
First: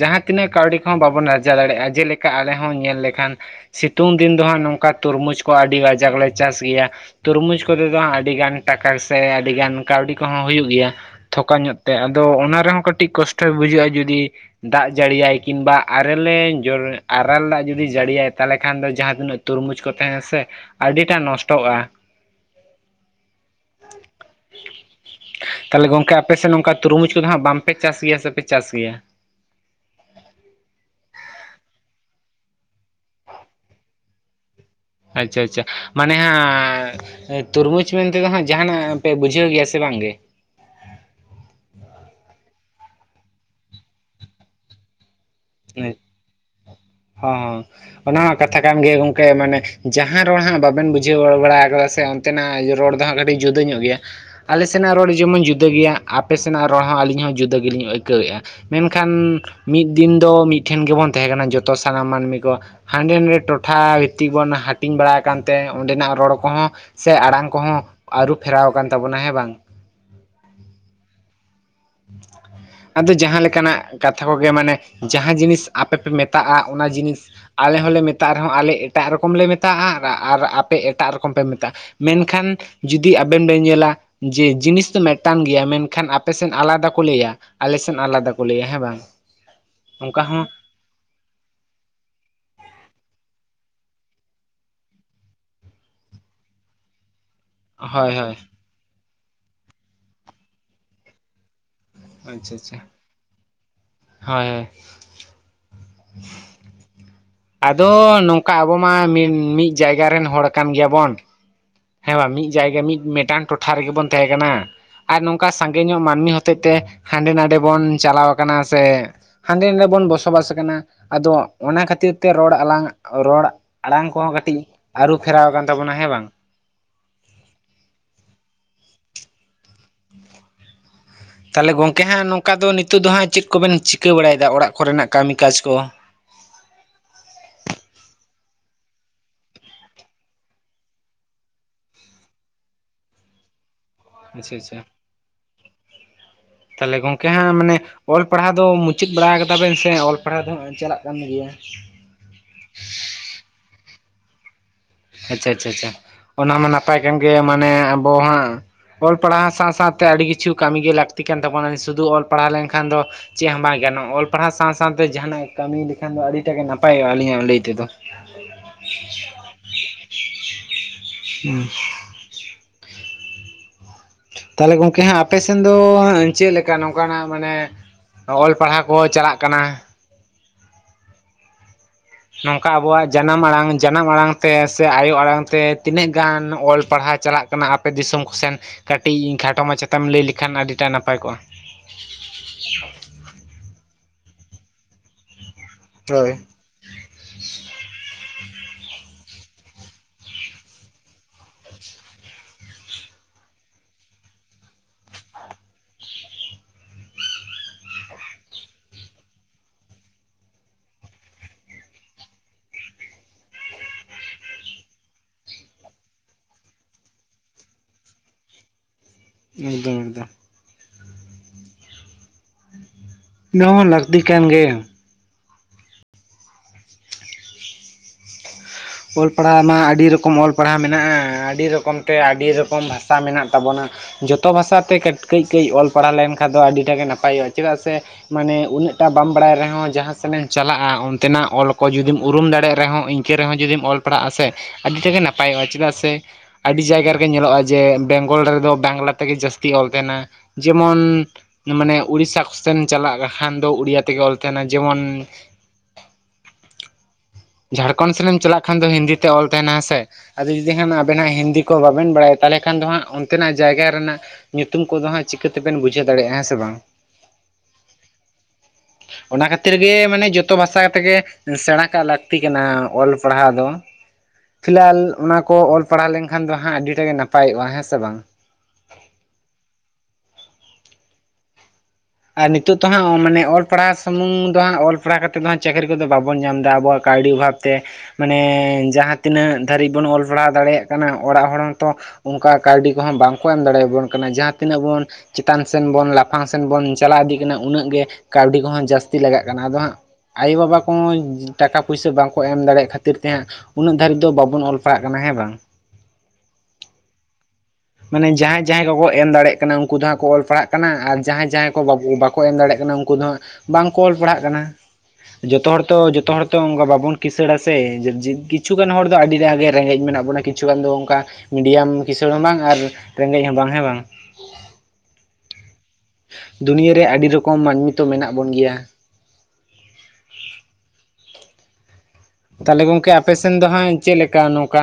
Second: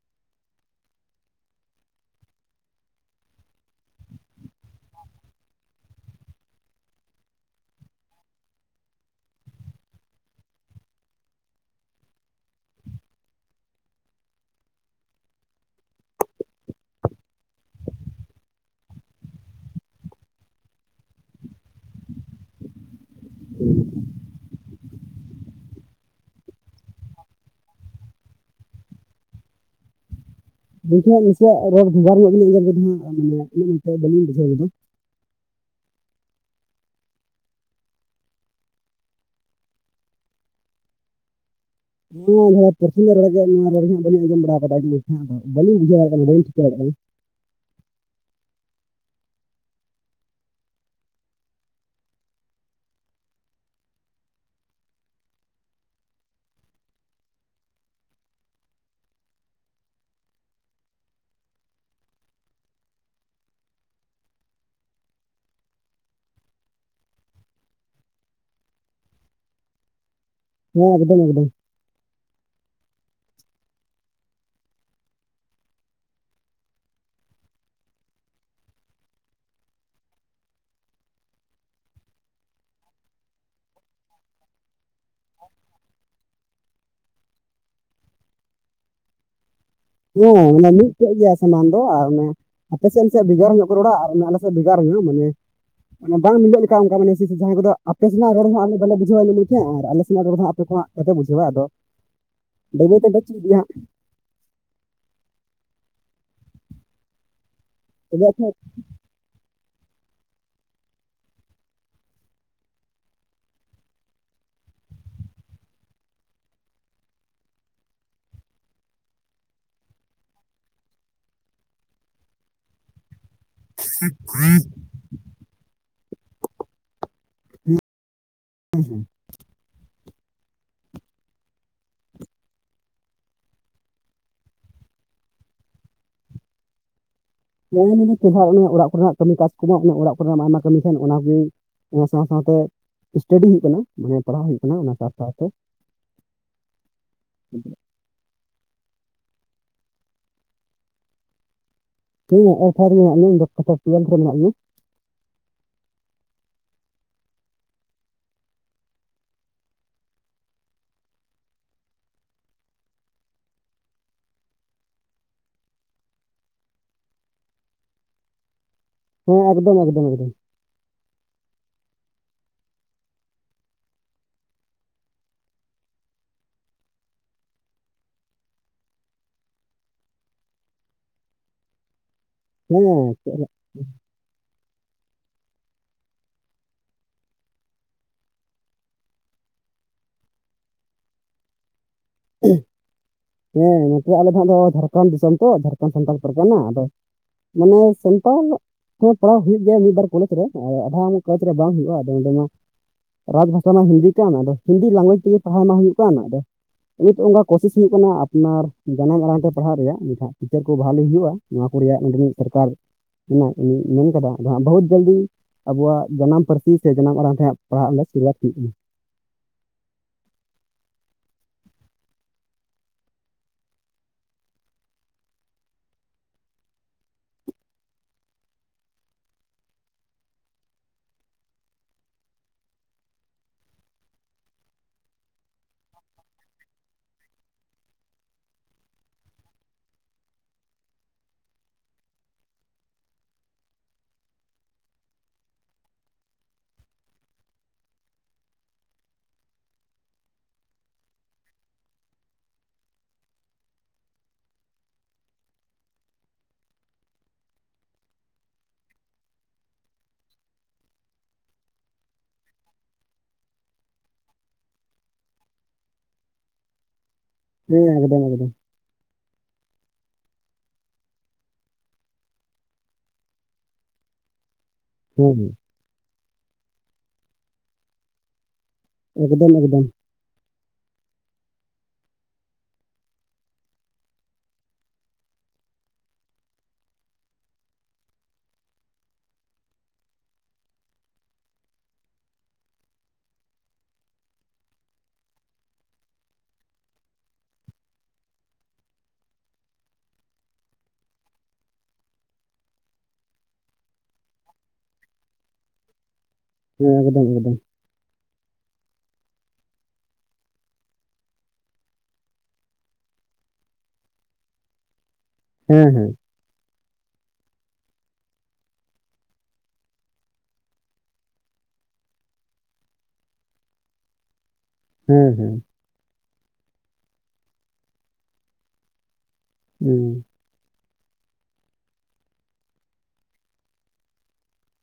ᱡᱟᱦᱟᱸ ᱛᱤᱱᱟᱹᱜ ᱠᱟᱹᱣᱰᱤ ᱠᱚᱦᱚᱸ ᱵᱟᱵᱚᱱ ᱟᱨᱡᱟᱣ ᱫᱟᱲᱮᱭᱟᱜ-ᱟ ᱡᱮᱞᱮᱠᱟ ᱟᱞᱮ ᱦᱚᱸ ᱧᱮᱞ ᱞᱮᱠᱷᱟᱱ ᱥᱤᱛᱩᱝ ᱫᱤᱱ ᱫᱚ ᱦᱟᱸᱜ ᱱᱚᱝᱠᱟ ᱛᱩᱨᱢᱩᱡᱽ ᱠᱚ ᱟᱹᱰᱤ ᱠᱟᱡᱟᱠ ᱞᱮ ᱪᱟᱥ ᱜᱮᱭᱟ ᱾ ᱛᱩᱨᱢᱩᱡᱽ ᱠᱚᱨᱮ ᱫᱚ ᱟᱹᱰᱤᱜᱟᱱ ᱴᱟᱠᱟ ᱥᱮ ᱟᱹᱰᱤᱜᱟᱱ ᱠᱟᱹᱣᱰᱤ ᱠᱚᱦᱚᱸ ᱦᱩᱭᱩᱜ ᱜᱮᱭᱟ ᱾ ᱛᱷᱚᱠᱟ ᱧᱚᱜ ᱛᱮ ᱟᱫᱚ ᱚᱱᱟ ᱨᱮᱦᱚᱸ ᱠᱟᱹᱴᱤᱡ ᱠᱚᱥᱴᱚᱭ ᱵᱩᱡᱟᱹᱜ-ᱟ ᱡᱩᱫᱤ ᱫᱟᱜ ᱡᱟᱹᱲᱤᱭᱟᱭ ᱠᱤᱢᱵᱟ ᱟᱨᱮᱞᱮ ᱟᱨᱮᱞ ᱫᱟᱜ ᱡᱩᱫᱤ ᱡᱟᱹᱲᱤᱭᱟᱭ ᱛᱟᱦᱚᱞᱮ ᱠᱷᱟᱱ ᱫᱚ ᱡᱟᱦᱟᱸ ᱛᱤᱱᱟᱹᱜ ᱛᱩᱨᱢᱩᱡᱽ ᱠᱚ ᱛᱟᱦᱮᱸᱱᱟ ᱥᱮ ᱟᱹᱰᱤᱴᱟᱜ ᱱᱚᱥᱴᱚᱜ-ᱟ ᱾ [INAUDIBLE] [INAUDIBLE] ᱛᱟᱦᱞᱮ ᱜᱚᱝᱠᱮ ᱟᱯᱮ ᱥᱮᱫ ᱱᱚᱝᱠᱟ ᱛᱩᱨᱩᱢᱩᱪ ᱠᱚᱫᱚ ᱦᱟᱸᱜ ᱵᱟᱝᱯᱮ ᱪᱟᱥ ᱜᱮᱭᱟ ᱥᱮ ᱯᱮ ᱪᱟᱥ ᱜᱮᱭᱟ? ᱜᱚᱝᱠᱮ ᱦᱟᱸᱜ ᱱᱟᱥᱮᱭᱟᱜ ᱨᱚᱲ ᱵᱷᱮᱜᱟᱨ ᱧᱚᱜ ᱜᱮᱞᱤᱧ ᱟᱸᱡᱚᱢ ᱠᱮᱫᱟ ᱾ [UNINTELLIGIBLE] ᱵᱟᱹᱞᱤᱧ ᱵᱩᱡᱷᱟᱹᱣ ᱞᱮᱫᱟ ᱾ ᱟᱪᱪᱷᱟ ᱟᱪᱪᱷᱟ ᱢᱟᱱᱮ ᱦᱟᱜ ᱛᱩᱨᱢᱩᱡᱽ ᱢᱮᱱᱛᱮ ᱫᱚ ᱦᱟᱸᱜ ᱡᱟᱦᱟᱱᱟᱜ ᱯᱮ ᱵᱩᱡᱷᱟᱹᱣ ᱜᱮᱭᱟ ᱥᱮ ᱵᱟᱝᱜᱮ? [UNINTELLIGIBLE] ᱨᱚᱲ ᱜᱮ ᱱᱚᱣᱟ ᱨᱚᱲ ᱦᱟᱸᱜ ᱵᱟᱹᱧ ᱟᱸᱡᱚᱢ ᱵᱟᱲᱟ ᱟᱠᱟᱫᱟ ᱟᱹᱰᱤ ᱢᱚᱡᱽ ᱜᱮ ᱦᱟᱜ ᱟᱫᱚ ᱵᱟᱞᱤᱧ ᱵᱩᱡᱷᱟᱹᱣ ᱫᱟᱲᱮᱭᱟᱜ ᱠᱟᱱᱟ, ᱵᱟᱹᱧ ᱵᱩᱡᱽ ᱫᱟᱲᱮᱭᱟᱜ ᱠᱟᱱᱟ ᱾ ᱦᱚ ᱦᱚ ᱾ ᱚᱱᱟ ᱦᱚᱸ ᱠᱟᱛᱷᱟ ᱠᱟᱱ ᱜᱮ ᱜᱚᱝᱠᱮ ᱢᱟᱱᱮ ᱡᱟᱦᱟᱸ ᱨᱚᱲ ᱦᱟᱸᱜ ᱵᱟᱵᱮᱱ ᱵᱩᱡᱷᱟᱹᱣ ᱵᱟᱲᱟ ᱟᱠᱟᱫᱟ ᱥᱮ ᱛᱮᱱᱟᱜ ᱨᱚᱲ ᱫᱚ ᱦᱟᱸᱜ ᱠᱟᱹᱴᱤᱡ ᱡᱩᱫᱟᱹ ᱧᱚᱜ ᱜᱮᱭᱟ ᱾ ᱟᱞᱮ ᱥᱮᱱᱟᱜ ᱨᱚᱲ ᱡᱮᱢᱚᱱ ᱡᱩᱫᱟᱹ ᱜᱮᱭᱟ ᱟᱯᱮ ᱥᱮᱱᱟᱜ ᱨᱚᱲ ᱦᱚᱸ ᱟᱹᱞᱤᱧ ᱦᱚᱸ ᱡᱩᱫᱟᱹ ᱜᱮᱞᱤᱧ ᱟᱹᱭᱠᱟᱹᱣᱮᱜ-ᱟ ᱾ ᱢᱮᱱᱠᱷᱟᱱ ᱢᱤᱫ ᱫᱤᱱ ᱫᱚ ᱢᱤᱫ ᱴᱷᱮᱱ ᱜᱮᱵᱚᱱ ᱛᱟᱦᱮᱸ ᱠᱟᱱᱟ ᱡᱚᱛᱚ ᱥᱟᱱᱟᱢ ᱢᱟᱹᱱᱢᱤ ᱠᱚ ᱾ ᱦᱟᱸᱰᱮ ᱱᱟᱰᱮ ᱴᱚᱴᱷᱟ ᱵᱷᱤᱛᱤᱠ ᱵᱚᱱ ᱦᱟᱹᱴᱤᱧ ᱵᱟᱲᱟ ᱟᱠᱟᱱ ᱛᱮ ᱚᱸᱰᱮᱱᱟᱜ ᱨᱚᱲ ᱠᱚᱦᱚᱸ ᱥᱮ ᱟᱲᱟᱝ ᱠᱚᱦᱚᱸ ᱟᱹᱨᱩ ᱯᱷᱮᱨᱟᱣ ᱟᱠᱟᱱ ᱛᱟᱵᱚᱱᱟ ᱦᱮᱸ ᱵᱟᱝ ᱾ ᱦᱮᱸ ᱮᱠᱫᱚᱢ ᱮᱠᱫᱚᱢ ᱾ [INAUDIBLE] ᱟᱫᱚ ᱡᱟᱦᱟᱸ ᱞᱮᱠᱟᱱᱟᱜ ᱠᱟᱛᱷᱟ ᱠᱚᱜᱮ ᱢᱟᱱᱮ ᱡᱟᱦᱟᱸ ᱡᱤᱱᱤᱥ ᱟᱯᱮ ᱯᱮ ᱢᱮᱛᱟᱜ-ᱟ ᱚᱱᱟ ᱡᱤᱱᱤᱥ ᱟᱞᱮ ᱦᱚᱸᱞᱮ ᱢᱮᱛᱟᱜ ᱨᱮᱦᱚᱸ ᱟᱞᱮ ᱮᱴᱟᱜ ᱨᱚᱠᱚᱢ ᱞᱮ ᱢᱮᱛᱟᱜ-ᱟ ᱟᱨ ᱟᱯᱮ ᱮᱴᱟᱜ ᱨᱚᱠᱚᱢ ᱯᱮ ᱢᱮᱛᱟᱜ-ᱟ ᱾ ᱢᱮᱱᱠᱷᱟᱱ ᱡᱩᱫᱤ ᱟᱵᱮᱱ ᱵᱮᱱ ᱧᱮᱞᱟ ᱡᱮ ᱡᱤᱱᱤᱥ ᱫᱚ ᱢᱤᱫ ᱴᱟᱝ ᱜᱮᱭᱟ ᱢᱮᱱᱠᱷᱟᱱ ᱟᱯᱮ ᱥ ᱮᱱ ᱟᱞᱟᱫᱟ ᱠᱚ ᱞᱟᱹᱭᱟ ᱟᱞᱮ ᱥᱮᱱ ᱟᱞᱟᱫᱟ ᱠᱚ ᱞᱟᱹᱭᱟ ᱦᱮᱸ ᱵᱟᱝ ᱾ ᱦᱮᱸ ᱚᱱᱟ ᱢᱤᱫ ᱤᱠᱟᱹᱜ ᱜᱮᱭᱟ ᱥᱮ ᱚᱱᱟ ᱫᱚ ᱟᱨ ᱚᱱᱮ ᱟᱯᱮ ᱥᱮᱫ ᱵᱷᱮᱜᱟᱨ ᱧᱚᱜ ᱠᱚ ᱨᱚᱲᱟ ᱟᱨ ᱚᱱᱮ ᱟᱞᱮ ᱥᱮᱫ ᱵᱷᱮᱜᱟᱨ ᱧᱚᱜ ᱢᱟᱱᱮ ᱵᱟᱝ ᱢᱤᱞᱟᱹᱜ ᱞᱮᱠᱟ ᱚᱱᱠᱟ ᱢᱟᱱᱮ ᱥᱮ ᱡᱟᱦᱟᱸᱭ ᱠᱚᱫᱚ ᱟᱯᱮ ᱦᱳᱭ ᱥᱮᱱᱟᱜ ᱦᱳᱭ ᱨᱚᱲ ᱦᱚᱸ ᱟᱞᱮ ᱵᱟᱞᱮ ᱵᱩᱡᱷᱟᱹᱣᱟ ᱢᱤ ᱢᱤᱫ ᱴᱟᱹᱝ ᱟᱨ ᱟᱞᱮ ᱥᱮᱱᱟᱜ ᱨᱚᱲ ᱦᱚᱸ ᱟᱯᱮ ᱠᱚᱦᱚᱸ ᱵᱟᱯᱮ ᱵᱩᱡᱷᱟᱹᱣᱟ ᱾ ᱟᱫᱚ ᱟᱪᱪᱷᱟ ᱟᱪᱪᱷᱟ ᱵᱟᱹᱭ ᱵᱟᱹᱭᱛᱮ ᱪᱮᱫ ᱤᱫᱤᱭᱟ ᱦᱟᱸᱜ ᱾ [INAUDIBLE] ᱦᱚᱭ ᱾ [INAUDIBLE] ᱟᱫᱚ ᱛᱚᱵᱮ ᱟᱯᱮ ᱱᱚᱝᱠᱟ ᱟᱵᱚ ᱢᱟ ᱢᱤ ᱢᱤᱫ ᱡᱟᱭᱜᱟ ᱨᱮᱱ ᱦᱚᱲ ᱠᱟᱱ ᱜᱮᱭᱟ ᱵᱚᱱ ᱾ ᱦᱮᱸ ᱵᱟᱝ ᱢᱤᱫ ᱡᱟᱭᱜᱟ ᱢᱤᱫ ᱢᱤᱫ ᱴᱟᱝ ᱴᱚᱴᱷᱟ ᱨᱮᱜᱮ ᱵᱚᱱ ᱛᱟᱦᱮᱸ ᱠᱟᱱᱟ ᱾ ᱟᱨ ᱱᱚᱝᱠᱟ ᱥᱟᱸᱜᱮ ᱧᱚᱜ ᱢᱟᱹᱱᱢᱤ ᱦᱚᱛᱮᱡ ᱛᱮ ᱦᱟᱸᱰᱮ ᱱᱟᱰᱮ ᱵᱚᱱ ᱪᱟᱞᱟᱣ ᱟᱠᱟᱱᱟ ᱥᱮ ᱦᱟᱸᱰᱮ ᱱᱟᱰᱮ ᱵᱚᱱ ᱵᱚᱥᱚᱵᱟᱥ ᱟᱠᱟᱱᱟ ᱾ ᱟᱫᱚ ᱚᱱᱟ ᱠᱷᱟᱹᱛᱤᱨ ᱛᱮ ᱨᱚᱲ ᱟᱞᱟᱝ ᱨᱚᱲ ᱟᱲᱟᱝ ᱠᱚᱦᱚᱸ ᱠᱟᱹᱴᱤᱡ ᱟᱹᱨᱩ ᱯᱷᱮᱨᱟᱣ ᱟᱠᱟᱱ ᱛᱟᱵᱚᱱᱟ ᱦᱮᱸ ᱵᱟᱝ ᱾ ᱦᱮᱸ ᱦᱩᱸ ᱾ ᱛᱟᱦᱚᱞᱮ ᱜᱚᱝᱠᱮ ᱦᱟᱸᱜ ᱱᱚᱝᱠᱟ ᱫᱚ ᱱᱤᱛᱚᱜ ᱫᱚ ᱦᱟᱸᱜ ᱪᱮᱫ ᱠᱚᱵᱤᱱ ᱪᱤᱠᱟᱹ ᱵᱟᱲᱟᱭ ᱮᱫᱟ ᱚᱲᱟᱜ ᱠᱚᱨᱮᱱᱟᱜ ᱠᱟᱹᱢᱤ ᱠᱟᱡᱽ ᱠᱚ? ᱦᱮ [UNINTELLIGIBLE] ᱚᱱᱮ ᱚᱲᱟᱜ ᱠᱚᱨᱮᱱᱟᱜ ᱠᱟᱹᱢᱤ ᱠᱟᱡ ᱠᱚᱢᱟ ᱚᱱᱮ ᱚᱲᱟᱜ ᱠᱚᱨᱮᱱᱟᱜ ᱟᱭᱢᱟ ᱠᱟᱹᱢᱤ ᱛᱟᱦᱮᱸᱱ ᱚᱱᱟ ᱜᱮ ᱚᱱᱟ ᱥᱟᱶ ᱥᱟᱶᱛᱮ ᱥᱴᱟᱰᱤ ᱦᱩᱭᱩᱜ ᱠᱟᱱᱟ ᱾ ᱟᱪᱪᱷᱟ ᱟᱪᱪᱷᱟ ᱾ [INAUDIBLE] ᱛᱟᱦᱞᱮ ᱜᱚᱝᱠᱮ ᱦᱟᱸᱜ ᱢᱟᱱᱮ ᱚᱞ ᱯᱟᱲᱦᱟᱣ ᱫᱚ ᱢᱩᱪᱟᱹᱫ ᱵᱟᱲᱟ ᱟᱠᱟᱫᱟ ᱵᱮᱱ ᱥᱮ ᱚᱞ ᱯᱟᱲᱦᱟᱣ ᱫᱚ ᱪᱟᱞᱟᱜ ᱠᱟᱱ ᱜᱮᱭᱟ ᱾ ᱦᱮᱸ ᱚᱞ ᱯᱟᱲᱦᱟᱣ ᱫᱚ ᱢᱮᱱᱟᱜ ᱞᱤᱧᱟ [UNINTELLIGIBLE] ᱴᱩᱭᱮᱞᱵᱽ ᱨᱮ ᱢᱮᱱᱟᱜ ᱞᱤᱧᱟ ᱾ ᱟᱪᱪᱷᱟ ᱟᱪᱪᱷᱟ ᱟᱪᱪᱷᱟ, ᱚᱱᱟ ᱢᱟ ᱱᱟᱯᱟᱭ ᱠᱟᱱ ᱜᱮ ᱢᱟᱱᱮ ᱟᱵᱚ ᱦᱟᱸᱜ, ᱚᱞ ᱯᱟᱲᱦᱟᱣ ᱥᱟᱶ ᱥᱟᱶᱛᱮ ᱟᱹᱰᱤ ᱠᱤᱪᱷᱩ ᱠᱟᱹᱢᱤ ᱜᱮ ᱞᱟᱹᱠᱛᱤ ᱠᱟᱱ ᱛᱟᱵᱚᱱᱟ ᱥᱩᱫᱷᱩ ᱚᱞ ᱯᱟᱲᱦᱟᱣ ᱞᱮᱱᱠᱷᱟᱱ ᱫᱚ ᱪᱮᱫ ᱦᱚᱸ ᱵᱟᱭ ᱜᱟᱱᱚᱜᱼᱟ ᱚᱞ ᱯᱟᱲᱦᱟᱣ ᱥᱟᱶ ᱥᱟᱶᱛᱮ ᱡᱟᱦᱟᱱᱟᱜ ᱜᱮ ᱠᱟᱹᱢᱤ ᱞᱮᱠᱷᱟᱱ ᱫᱚ ᱟᱹᱰᱤ ᱴᱟᱜ ᱜᱮ ᱱᱟᱯᱟᱭᱚᱜᱼᱟ ᱟᱹᱞᱤᱧᱟᱜ ᱞᱟᱹᱭ ᱛᱮ ᱫᱚ, ᱦᱮᱸ, ᱮᱠᱫᱚᱢ ᱮᱠᱫᱚᱢ ᱮᱠᱫᱚᱢ ᱦᱩᱸ ᱛᱟᱦᱞᱮ ᱜᱚᱢᱠᱮ ᱦᱟᱸᱜ ᱟᱯᱮ ᱥᱮᱱ ᱫᱚ ᱪᱮᱫᱮ ᱞᱮᱠᱟ ᱱᱚᱝᱠᱟᱱᱟᱜ ᱢᱟᱱᱮ? ᱚᱞ ᱯᱟᱲᱦᱟᱣ ᱠᱚ ᱪᱟᱞᱟᱜ ᱠᱟᱱᱟ ᱾ ᱱᱚᱝᱠᱟ ᱦᱮᱸ ᱟᱵᱚᱣᱟᱜ ᱡᱟᱱᱟᱢ ᱟᱲᱟᱝ ᱡᱟᱱᱟᱢ ᱟᱲᱟᱝ, ᱛᱮ ᱥᱮ ᱟᱭᱳ ᱟᱲᱟᱝ ᱛᱮ ᱛᱤᱱᱟᱹᱜ ᱜᱟᱱ ᱚᱞ ᱯᱟᱲᱦᱟᱣ ᱪᱟᱞᱟᱜ ᱠᱟᱱᱟ ᱟᱯᱮ ᱫᱤᱥᱚᱢ ᱠᱚ ᱥᱮᱱ? ᱠᱟᱹᱴᱤᱡ ᱠᱷᱟᱴᱚ ᱢᱟᱪᱷᱟ ᱛᱮᱢ ᱞᱟᱹᱭ ᱞᱮᱠᱷᱟᱱ ᱟᱹᱰᱤ ᱴᱟᱜ ᱱᱟᱯᱟᱭ ᱠᱚᱜᱼᱟ ᱾ ᱦᱮᱸ ᱱᱚᱛᱮ ᱟᱞᱮ ᱫᱚ ᱦᱟᱸᱜ ᱫᱚ ᱡᱷᱟᱲᱠᱷᱚᱸᱰ ᱫᱤᱥᱚᱢ ᱛᱚ ᱡᱷᱟᱲᱠᱷᱚᱸᱰ ᱥᱟᱱᱛᱟᱞ ᱦᱳᱭ ᱯᱟᱨᱜᱟᱱᱟ ᱟᱫᱚ ᱢᱟᱱᱮ ᱥᱟᱱᱛᱟᱞ, ᱦᱮᱸ ᱯᱟᱲᱦᱟᱣ ᱦᱩᱭᱩᱜ ᱜᱮᱭᱟ ᱢᱤᱫ ᱵᱟᱨ ᱠᱚᱞᱮᱡᱽ ᱨᱮ ᱟᱫᱷᱟ ᱟᱱ ᱠᱚᱞᱮᱡᱽ ᱨᱮ ᱵᱟᱝ ᱦᱩᱭᱩᱜᱼᱟ ᱟᱫᱚ ᱚᱸᱰᱮ ᱢᱟ, ᱨᱟᱡᱽ ᱵᱷᱟᱥᱟ ᱢᱟ ᱦᱤᱱᱫᱤ ᱠᱟᱱ ᱟᱫᱚ ᱦᱤᱱᱫᱤ ᱞᱟᱝᱜᱩᱭᱮᱡᱽ ᱛᱮ ᱜᱮ ᱯᱟᱲᱦᱟᱣ ᱢᱟ ᱦᱩᱭᱩᱜ ᱠᱟᱱ, ᱟᱫᱚ ᱱᱤᱛ ᱚᱱᱠᱟ ᱠᱚᱥᱤᱥ ᱦᱩᱭᱩᱜ ᱠᱟᱱᱟ ᱟᱯᱱᱟᱨ ᱡᱟᱱᱟᱢ ᱟᱲᱟᱝ ᱛᱮ ᱯᱟᱲᱦᱟᱜ ᱨᱮᱭᱟᱜ ᱢᱮᱱᱠᱷᱟᱱ ᱴᱤᱪᱟᱹᱨ ᱠᱚ ᱵᱷᱟᱞᱮ ᱦᱩᱭᱩᱜᱼᱟ ᱾ ᱱᱚᱣᱟ ᱠᱚ ᱨᱮᱭᱟᱜ ᱱᱚᱸᱰᱮᱱᱤᱡ ᱥᱚᱨᱠᱟᱨ ᱚᱱᱟ ᱩᱱᱤ ᱢᱮᱱ ᱠᱟᱫᱟ ᱟᱫᱚ ᱦᱟᱸᱜ ᱵᱚᱦᱩᱛ ᱡᱟᱞᱫᱤ, ᱟᱵᱚᱣᱟᱜ ᱡᱟᱱᱟᱢ ᱯᱟᱹᱨᱥᱤ ᱥᱮ ᱡᱟᱱᱟᱢ ᱟᱲᱟᱝ ᱛᱮ ᱯᱟᱲᱦᱟᱜ ᱟᱞᱮ ᱥᱩᱨᱩᱣᱟᱛ ᱛᱮᱦᱮᱫ ᱠᱟᱱᱟ ᱾ ᱮᱠᱫᱚᱢ ᱮᱠᱫᱚᱢ, ᱱᱚᱣᱟ ᱦᱚᱸ ᱞᱟᱹᱠᱛᱤ ᱠᱟᱱ ᱜᱮᱭᱟ ᱾ ᱚᱞ ᱯᱟᱲᱦᱟᱣ ᱢᱟ ᱟᱹᱰᱤ ᱨᱚᱠᱚᱢ ᱚᱞ ᱯᱟᱲᱦᱟᱣ ᱢᱮᱱᱟᱜᱼᱟ ᱟᱹᱰᱤ ᱨᱚᱠᱚᱢ ᱚᱞ ᱯᱟᱲᱦᱟᱣ ᱢᱮᱱᱟᱜ-ᱟ ᱟᱹᱰᱤ ᱨᱚᱠᱚᱢ ᱵᱷᱟᱥᱟ ᱢᱮᱱᱟᱜ ᱛᱟᱵᱚᱱᱟ, ᱡᱚᱛᱚ ᱵᱷᱟᱥᱟ ᱛᱮ ᱠᱟᱹᱡ ᱠᱟᱹᱡ ᱚᱞ ᱯᱟᱲᱦᱟᱣ ᱞᱮᱱᱠᱷᱟᱱ ᱫᱚ ᱟᱹᱰᱤ ᱴᱟᱜ ᱜᱮ ᱱᱟᱯᱟᱭᱚᱜᱼᱟ, ᱪᱮᱫᱟᱜ ᱥᱮ ᱢᱟᱱᱮ ᱩᱱᱟᱹᱜ ᱴᱟᱜ ᱵᱟᱢ ᱵᱟᱲᱟᱭ ᱨᱮ ᱦᱚᱸ ᱡᱟᱦᱟᱸ ᱥᱮᱱ ᱮᱢ ᱪᱟᱞᱟᱜᱼᱟ ᱚᱱᱛᱮᱱᱟᱜ ᱚᱞ ᱠᱚ ᱡᱩᱫᱤᱢ ᱩᱨᱩᱢ ᱫᱟᱲᱮᱭᱟᱜ ᱨᱮᱦᱚᱸ, ᱤᱧ ᱠᱮ ᱨᱮᱦᱚᱸ ᱡᱩᱫᱤᱢ ᱚᱞ ᱯᱟᱲᱦᱟᱜᱼᱟ ᱥᱮ ᱟᱹᱰᱤ ᱴᱟᱜᱮ ᱱᱟᱯᱟᱭᱚᱜᱼᱟ ᱪᱮᱫᱟᱜ ᱥᱮ ᱟᱹᱰᱤ ᱡᱟᱭᱜᱟ ᱨᱮᱜᱮ ᱧᱮᱞᱚᱜᱼᱟ ᱡᱮ ᱵᱮᱝᱜᱚᱞ ᱨᱮ ᱫᱚ ᱵᱟᱝᱞᱟ ᱛᱮ ᱜᱮ ᱡᱟᱹᱥᱛᱤ ᱚᱞ ᱛᱟᱦᱮᱱᱟ᱾ ᱡᱮᱢᱚᱱᱻ, ᱢᱟᱱᱮ ᱩᱲᱤᱥᱥᱟ ᱠᱚ ᱥᱮᱱ ᱪᱟᱞᱟᱜ ᱠᱷᱟᱱ ᱫᱚ ᱩᱲᱤᱭᱟ ᱛᱮ ᱜᱮ ᱚᱞ ᱛᱟᱦᱮᱱᱟ ᱡᱮᱢᱚᱱ, ᱡᱷᱟᱲᱠᱷᱚᱸᱱᱰ ᱥᱮᱱᱮᱢ ᱪᱟᱞᱟᱜ ᱠᱷᱟᱱ ᱫᱚ ᱦᱤᱱᱫᱤ ᱛᱮ ᱚᱞ ᱛᱮᱦᱮᱱᱟ ᱦᱮᱸ ᱥᱮ? ᱟᱫᱚ ᱡᱩᱫᱤ ᱟᱵᱮᱱ ᱦᱟᱸᱜ ᱦᱤᱱᱫᱤ ᱠᱚ ᱵᱟᱵᱮᱱ ᱵᱟᱲᱟᱭᱟ ᱛᱟᱞᱦᱮ ᱠᱷᱟᱱ ᱫᱚ ᱦᱟᱸᱜ ᱚᱱᱛᱮᱱᱟᱜ ᱡᱟᱭᱜᱟ ᱨᱮᱱᱟᱜ ᱧᱩᱛᱩᱢ ᱠᱚ ᱫᱚ ᱦᱟᱸᱜ ᱪᱤᱠᱟᱹ ᱛᱮᱵᱮᱱ ᱵᱩᱡᱷᱟᱹᱣ ᱫᱟᱲᱮᱭᱟᱜᱼᱟ ᱦᱮᱸ ᱥᱮ ᱵᱟᱝ? ᱦᱮᱸ, ᱮᱠᱫᱚᱢ ᱮᱠᱫᱚᱢ, ᱚᱱᱟ ᱠᱷᱟᱹᱛᱤᱨ ᱜᱮ ᱢᱟᱱᱮ ᱡᱚᱛᱚ ᱵᱷᱟᱥᱟ ᱛᱮ ᱜᱮ ᱥᱮᱬᱟ ᱠᱟᱜ ᱞᱟᱠ ᱛᱤ ᱠᱟᱱᱟ ᱚᱞ ᱯᱟᱲᱦᱟᱣ ᱫᱚ ᱯᱷᱤᱞᱟᱞ ᱦᱮᱸ ᱚᱱᱟ ᱦᱮᱸ ᱠᱚ ᱚᱞ ᱯᱟᱲᱦᱟᱣ ᱞᱮᱱᱠᱷᱟᱱ ᱫᱚ ᱦᱟᱸᱜ ᱟᱹᱰᱤᱴᱟᱜ ᱜᱮ ᱱᱟᱯᱟᱭᱚᱜᱼᱟ ᱦᱮᱸ ᱥᱮ ᱵᱟᱝ? ᱮᱠᱫᱚᱢ ᱮᱠᱫᱚᱢ, ᱟᱨ ᱱᱤᱛᱚᱜ ᱛᱚ ᱦᱟᱸᱜ ᱢᱟᱱᱮ ᱚᱞ ᱯᱟᱲᱟᱣ ᱥᱩᱢᱩᱝ ᱫᱚ ᱦᱟᱸᱜ ᱚᱞ ᱯᱟᱲᱦᱟᱣ ᱠᱟᱛᱮ ᱫᱚ ᱦᱟᱜ ᱪᱟᱹᱠᱨᱤ ᱠᱚ ᱫᱚ ᱵᱟᱵᱚᱱ ᱧᱟᱢ ᱮᱫᱟ ᱟᱵᱚᱣᱟᱜ ᱠᱟᱹᱣᱰᱤ ᱚᱵᱷᱟᱵ ᱛᱮ, ᱢᱟᱱᱮ ᱡᱟᱦᱟᱸ ᱛᱤᱱᱟᱹᱜ ᱫᱷᱟᱹᱨᱤᱡ ᱵᱚᱱ ᱚᱞ ᱯᱟᱲᱦᱟᱣ ᱫᱟᱲᱮᱭᱟᱜ ᱠᱟᱱᱟ ᱚᱲᱟᱜ ᱦᱚᱲ ᱦᱚᱸᱛᱚ ᱚᱱᱠᱟ ᱠᱟᱹᱣᱰᱤ ᱠᱚ ᱦᱚᱸ ᱵᱟᱝᱠᱚ ᱮᱢ ᱫᱟᱲᱮᱭᱟᱵᱚᱱ ᱠᱟᱱᱟ ᱡᱟᱦ ᱴᱟᱸ ᱛᱤᱱᱟᱹᱜ ᱵᱚᱱ ᱪᱮᱛᱟᱱ ᱥᱮᱱ ᱵᱚᱱ ᱞᱟᱯᱷᱟᱝ ᱥᱮᱱ ᱵᱚᱱ, ᱪᱟᱞᱟᱣ ᱤᱫᱤᱜ ᱠᱟᱱᱟ ᱩᱱᱟᱹᱜ ᱜᱮ ᱠᱟᱹᱣᱰᱤ ᱠᱚ ᱦᱚᱸ ᱡᱟᱹᱥᱛᱤ ᱞᱟᱜᱟᱜ ᱠᱟᱱᱟ, ᱟᱫᱚ ᱦᱟᱸᱜ ᱟᱭᱳᱼᱵᱟᱵᱟ ᱠᱚᱧ ᱴᱟᱠᱟ ᱯᱩᱭᱥᱟᱹ ᱵᱟᱝᱠᱚ ᱮᱢ ᱫᱟᱲᱮᱭᱟᱜ ᱠᱷᱟᱹᱛᱤᱨ ᱛᱮ ᱦᱟᱸᱜ ᱩᱱᱟᱹᱜ ᱫᱷᱟᱹᱨᱤᱡ ᱫᱚ ᱵᱟᱵᱚᱱ ᱚᱞ ᱯᱟᱲᱦᱟᱜ ᱠᱟᱱᱟ ᱦᱮᱸ ᱵᱟᱝ? ᱦᱮᱸ, ᱮᱠᱫᱚᱢ ᱮᱠᱫᱚᱢ ᱾ ᱢᱟᱱᱮ ᱡᱟᱦᱟᱸᱭ ᱡᱟᱦᱟᱸᱭ ᱠᱚ ᱠᱚ ᱮᱢ ᱫᱟᱲᱮᱜ ᱠᱟᱱᱟ ᱩᱱᱠᱩ ᱫᱚ ᱦᱟᱸᱜ ᱠᱚ ᱚᱞ ᱯᱟᱲᱦᱟᱜ ᱠᱟᱱᱟ ᱟᱨ ᱡᱟᱦᱟᱸᱭ ᱡᱟᱦᱟᱸᱭ ᱠᱚ ᱵᱟᱠᱚ ᱮᱢ ᱫᱟᱲᱮᱜ ᱠᱟᱱᱟ ᱩᱱᱠᱩ ᱫᱚ ᱦᱟᱸᱜ, ᱵᱟᱝᱠᱚ ᱚᱞ ᱯᱟᱲᱦᱟᱜ ᱠᱟᱱᱟ, ᱡᱚᱛᱚ ᱦᱚᱲ ᱦᱮᱸ ᱛᱚ ᱦᱮᱸ ᱡᱚᱛᱚ ᱦᱚᱲ ᱛᱚ ᱚᱝᱠᱟ ᱵᱟᱵᱚᱱ ᱠᱤᱥᱟᱹᱲᱟ ᱥᱮ ᱠᱤᱪᱷᱩᱜᱟᱱ ᱦᱚᱲ ᱫᱚ ᱟᱹᱰᱤ ᱴᱟ ᱜᱮ ᱨᱮᱸᱜᱮᱡ ᱢᱮᱱᱟᱜ ᱵᱚᱱᱟ ᱠᱤᱪᱷᱩ ᱜᱟᱱ ᱫᱚ ᱚᱝᱠᱟ ᱢᱤᱰᱤᱭᱟᱢ ᱠᱤᱥᱟᱹᱬ ᱦᱚᱸ ᱵᱟᱝ ᱟᱨ ᱨᱮᱸᱜᱮᱡ ᱦᱚᱸ ᱵᱟᱝ ᱦᱮᱸ ᱵᱟᱝ? ᱦᱮᱸ ᱦᱮᱸ᱾ ᱫᱩᱱᱭᱟᱹ ᱨᱮ ᱟᱹᱰᱤ ᱨᱚᱠᱚᱢ ᱢᱟᱹᱱᱢᱤ ᱛᱚ ᱢᱮᱱᱟᱜ ᱵᱚᱱ ᱜᱮᱭᱟ᱾ ᱦᱩᱸ᱾ ᱛᱟᱞᱦᱮ ᱜᱚᱝᱠᱮ ᱟᱯᱮ ᱥᱮᱱ ᱫᱚ ᱦᱟᱸᱜ ᱪᱮᱫ ᱞᱮᱠᱟ ᱱᱚᱝᱠᱟ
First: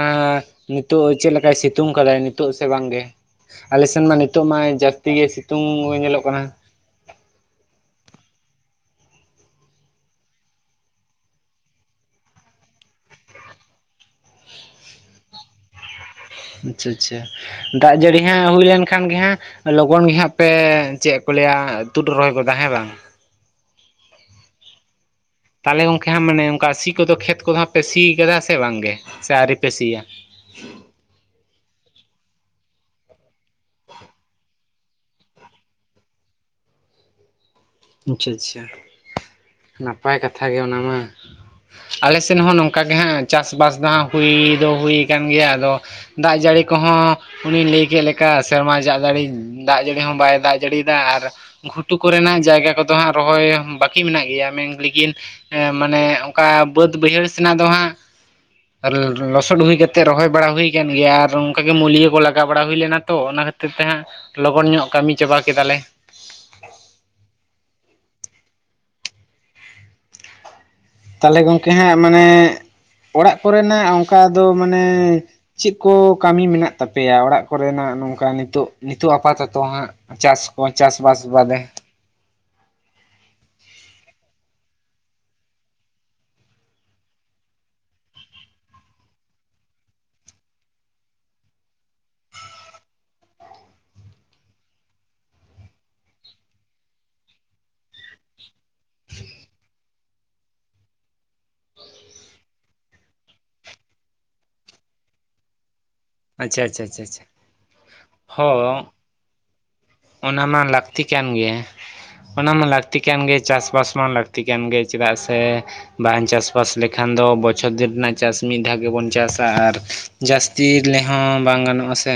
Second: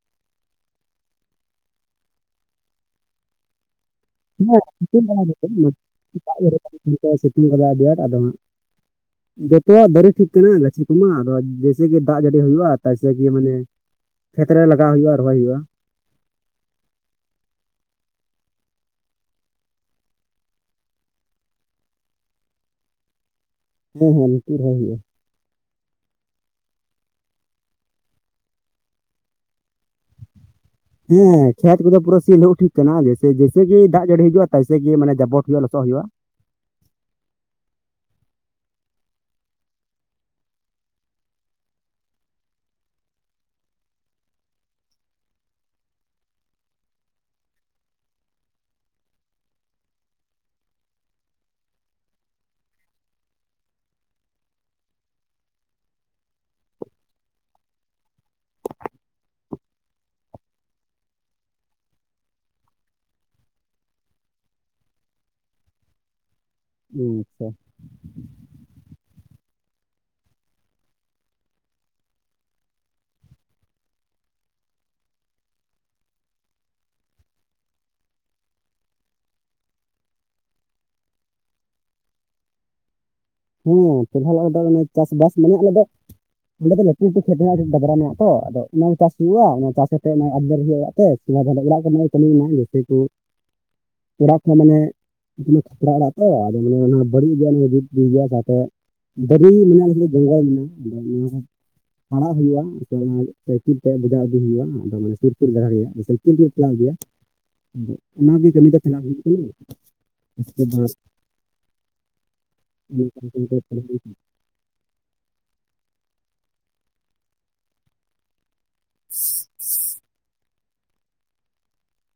ᱱᱤᱛᱚᱜ ᱪᱮᱫ ᱞᱮᱠᱟᱭ ᱥᱤᱛᱩᱝ ᱠᱟᱫᱟᱭ ᱱᱤᱛᱚᱜ ᱥᱮ ᱵᱟᱝᱜᱮ ᱟᱞᱮ ᱥᱮᱱ ᱢᱟ ᱱᱤᱛ ᱛᱚᱜ ᱢᱟ ᱦᱮᱸ ᱡᱟᱹᱥᱛᱤ ᱜᱮ ᱥᱤᱛᱩᱝ ᱧᱮᱞᱚᱜ ᱠᱟᱱᱟ᱾ ᱱᱤᱛᱚᱜ-ᱮ ᱥᱤᱛᱩᱝ ᱠᱟᱫᱟ ᱦᱟᱜ ᱟᱹᱰᱤ ᱟᱴ᱾ [INAUDIBLE] ᱡᱚᱛᱚᱣᱟᱜ ᱫᱟᱨᱤ ᱴᱷᱤᱠ ᱠᱟᱱᱟ ᱜᱟᱹᱪᱷᱤ ᱠᱚᱢᱟ ᱟᱫᱚ ᱡᱮᱭᱥᱮ ᱜᱮ ᱫᱟᱜ ᱡᱟᱹᱲᱤ ᱦᱩᱭᱩᱜᱼᱟ ᱛᱟᱭᱥᱮ ᱜᱤ ᱢᱟᱱᱮ ᱠᱷᱮᱛ ᱨᱮ ᱞᱟᱜᱟᱣ ᱦᱩᱭᱩᱜᱼᱟ ᱨᱚᱦᱚᱭ ᱦᱩᱭᱩᱜᱼᱟ᱾ ᱟᱪᱪᱷᱟ ᱟᱪᱪᱷᱟ, ᱫᱟᱜ ᱡᱟᱹᱲᱤ ᱦᱟᱜ ᱦᱩᱭ ᱞᱮᱱᱠᱷᱟᱱ ᱜᱮ ᱦᱟᱜ ᱞᱚᱜᱚᱱ ᱜᱮ ᱦᱟᱜ ᱯᱮ ᱪᱮᱫ ᱠᱚ ᱞᱟᱹᱭᱟ ᱛᱩᱫ ᱨᱚᱦᱚᱭ ᱜᱚᱫᱟ ᱦᱮᱸ ᱵᱟᱝ? ᱦᱮᱸ ᱦᱮᱸ ᱛᱩᱜ ᱨᱚᱦᱚᱭ ᱦᱩᱭᱩᱜᱼᱟ᱾ ᱛᱟᱞᱦᱮ ᱜᱚᱢᱠᱮ ᱦᱟᱸᱜ ᱢᱟᱱᱮ ᱚᱱᱠᱟ ᱥᱤ ᱠᱚᱫᱚ ᱠᱷᱮᱛ ᱠᱚᱫᱚ ᱦᱟᱜ ᱯᱮ ᱥᱤᱭ ᱠᱟᱫᱟ ᱥᱮ ᱵᱟᱝ ᱜᱮ ᱥᱮ ᱟᱹᱣᱨᱤ ᱯᱮ ᱥᱤᱭᱟ? ᱦᱮᱸ ᱠᱷᱮᱛ ᱠᱚᱫᱚ ᱯᱩᱨᱟᱹ ᱥᱤ ᱞᱟᱦᱩᱜ ᱴᱷᱤᱠ ᱠᱟᱱᱟ᱾ ᱡᱮᱭᱥᱮ ᱜᱮ ᱫᱟᱜ ᱡᱟᱹᱲᱤ ᱦᱤᱡᱼᱟ ᱛᱟᱭᱥᱮ ᱜᱤ ᱢᱟᱱᱮ ᱡᱟᱵᱚᱴ ᱦᱩᱭᱩᱜᱼᱟ ᱞᱚᱥᱚᱜ ᱦᱩᱭᱩᱜᱼᱟ᱾ ᱟᱪᱪᱷᱟ ᱟᱪᱪᱷᱟ ᱱᱟᱯᱟᱭ ᱠᱟᱛᱷᱟ ᱜᱮ ᱚᱱᱟᱢᱟ᱾ ᱟᱞᱮ ᱥᱮᱱ ᱦᱚᱸ ᱱᱚᱝᱠᱟ ᱜᱮ ᱦᱟᱸᱜ ᱪᱟᱥᱵᱟᱥ ᱫᱚ ᱦᱟᱸᱜ ᱦᱩᱭ ᱫᱚ ᱦᱩᱭ ᱟᱠᱟᱱ ᱜᱮᱭᱟ ᱟᱫᱚ ᱫᱟᱜ ᱡᱟᱹᱲᱤ ᱠᱚᱦᱚᱸ ᱩᱱᱤᱭ ᱞᱟᱹᱭ ᱠᱮᱫ ᱞᱮᱠᱟ ᱥᱮᱨᱢᱟ ᱡᱟᱜ ᱡᱟᱹᱲᱤ ᱫᱟᱜ ᱡᱟᱹᱲᱤ ᱦᱚᱸ ᱵᱟᱭ ᱫᱟᱜ ᱡᱟᱹᱲᱤᱭ ᱫᱟ ᱟᱨ ᱜᱷᱩᱴᱩ ᱠᱚᱨᱮᱱᱟᱜ ᱡᱟᱭᱜᱟ ᱠᱚᱫᱚ ᱦᱟᱸᱜ ᱨᱚᱦᱚᱭ ᱵᱟᱠᱤ ᱢᱮᱱᱟᱜ ᱜᱮᱭᱟ ᱢᱮᱱ ᱞᱮᱠᱤᱱ ᱮ ᱢᱟᱱᱮ ᱚᱱᱠᱟ ᱵᱟᱹᱫ ᱵᱟᱹᱭᱦᱟᱹᱲ ᱥᱮᱱᱟᱜ ᱫᱚ ᱦᱟᱸᱜ ᱞᱚᱥᱚᱫ ᱦᱩᱭ ᱠᱟᱛᱮᱜ ᱨᱚᱦᱚᱭ ᱵᱟᱲᱟ ᱦᱩᱭ ᱟᱠᱟᱱ ᱜᱮᱭᱟ ᱟᱨ ᱚᱱᱠᱟ ᱜᱮ ᱢᱩᱞᱭᱟᱹ ᱠᱚ ᱞᱟᱜᱟᱣ ᱵᱟᱲᱟ ᱦᱩᱭ ᱞᱮᱱᱟ ᱛᱚ ᱚᱱᱟ ᱠᱷᱟ ᱛᱤᱨ ᱛᱮᱦᱟᱸᱜ ᱞᱚᱜᱚᱱ ᱧᱚᱜ ᱠᱟᱹᱢᱤ ᱪᱟᱵᱟ ᱠᱮᱫᱟᱞᱮ᱾ [UNINTELLIGIBLE] [INAUDIBLE] ᱛᱟᱞᱦᱮ ᱜᱚᱝᱠᱮ ᱦᱟᱸᱜ ᱢᱟᱱᱮ ᱚᱲᱟᱜ ᱠᱚᱨᱮᱱᱟᱜ ᱚᱱᱠᱟ ᱫᱚ ᱢᱟᱱᱮ ᱪᱮᱫ ᱠᱚ ᱠᱟᱹᱢᱤ ᱢᱮᱱᱟᱜ ᱛᱟᱯᱮᱭᱟ ᱚᱲᱟᱜ ᱠᱚᱨᱮᱱᱟᱜ ᱱᱚᱝᱠᱟ ᱱᱤᱛᱚᱜ ᱱᱤᱛᱚᱜ ᱟᱯᱟᱛᱚᱛᱚ ᱦᱟᱸᱜ? ᱪᱟᱥ ᱠᱚ ᱪᱟᱥ ᱵᱟᱥ ᱵᱟᱫᱮ ᱦᱚᱸ ᱪᱟᱥᱵᱟᱥ ᱢᱟᱱᱮ ᱟᱞᱮ ᱫᱚ ᱚᱸᱰᱮ ᱫᱚ ᱞᱟᱹᱴᱩ ᱞᱟᱹᱴᱩ ᱠᱷᱮᱛ ᱨᱮᱱᱟᱜ ᱰᱟᱵᱽᱨᱟ ᱢᱮᱱᱟᱜ ᱛᱚ ᱟᱫᱚ ᱚᱱᱟ ᱜᱮ ᱪᱟᱥ ᱦᱩᱭᱩᱜᱼᱟ ᱚᱱᱟ ᱪᱟᱥ ᱠᱟᱛᱮ ᱚᱱᱟ ᱟᱱᱫᱟᱨ ᱦᱩᱭᱩᱜᱼᱟ ᱚᱲᱟᱜ ᱛᱮ᱾ [UNINTELLIGIBLE] ᱚᱲᱟᱜ ᱠᱚ ᱨᱮᱱᱟᱜ ᱜᱮ ᱠᱟᱹᱢᱤ ᱢᱮᱱᱟᱜᱼᱟ ᱡᱟᱹᱥᱛᱤ ᱛᱮ [INAUDIBLE] ᱛᱲᱟ ᱠᱷᱚᱱ ᱢᱟᱱᱮ ᱠᱷᱟᱯᱨᱟ ᱚᱲᱟᱜ ᱛᱚ ᱟᱫᱚ ᱢᱟᱱᱮ ᱚᱱᱟ ᱵᱟᱹᱲᱤᱡ ᱜᱮ ᱜᱮᱭᱟ ᱥᱟᱶᱛᱮ ᱫᱟᱨᱮ ᱢᱮᱱᱟᱜᱼᱟ ᱡᱚᱝᱜᱚᱞ ᱢᱮᱱᱟᱜᱼᱟ ᱟᱫᱚ ᱱᱚᱣᱟ ᱠᱚ ᱯᱟᱲᱟᱜ ᱦᱩᱭᱩᱜᱼᱟ ᱥᱟᱭᱠᱮᱞ ᱛᱮ ᱵᱚᱡᱟ ᱟᱜᱩ ᱦᱩᱭᱩᱜᱼᱟ ᱟᱫᱚ ᱢᱟᱱᱮ ᱥᱩᱨ ᱥᱩᱨ ᱡᱟᱭᱜᱟ ᱨᱮᱭᱟᱜ ᱟᱪᱪᱷᱟ ᱪᱟᱞᱟᱣ ᱟᱪᱪᱷᱟ ᱜᱮᱭᱟ, ᱟᱪᱪᱷᱟ ᱟᱫᱚ ᱚᱱᱟᱜᱮ ᱠᱟᱹᱢᱤ ᱦᱚᱸ ᱠᱟᱛᱮ ᱱᱟᱜ ᱦᱩᱭᱩᱜ ᱠᱟᱱᱟ ᱚᱱᱟ ᱩᱥᱠᱮ ᱢᱟ ᱵᱟᱫᱽ ᱞᱟᱹᱠᱛᱤ ᱠᱟᱱ ᱜᱮᱭᱟ ᱚᱱᱟ ᱢᱟ ᱞᱟᱹᱠᱛᱤ ᱠᱟᱱ ᱜᱮ ᱠᱚ ᱪᱟᱥ ᱵᱟᱥ ᱯᱟᱲᱦᱟᱣ ᱢᱟ ᱞᱟᱹᱠᱛᱤ ᱠᱟᱱ ᱜᱮ ᱪᱮᱫᱟᱜ ᱥᱮ ᱵᱟᱝ ᱪᱟᱥᱵᱟᱥ ᱞᱮᱠᱷᱟᱱ ᱫᱚ ᱵᱚᱪᱷᱚᱨ ᱫᱤᱱ ᱨᱮᱱᱟᱜ ᱪᱟᱥ ᱢᱤᱫ ᱫᱷᱟᱣ ᱜᱮᱵᱚᱱ ᱪᱟᱥᱟ ᱟᱨ ᱡᱟᱹᱥᱛᱤ ᱨᱮᱦᱚᱸ ᱵᱟᱝ ᱜᱟᱱᱚᱜᱼᱟ ᱥᱮ᱾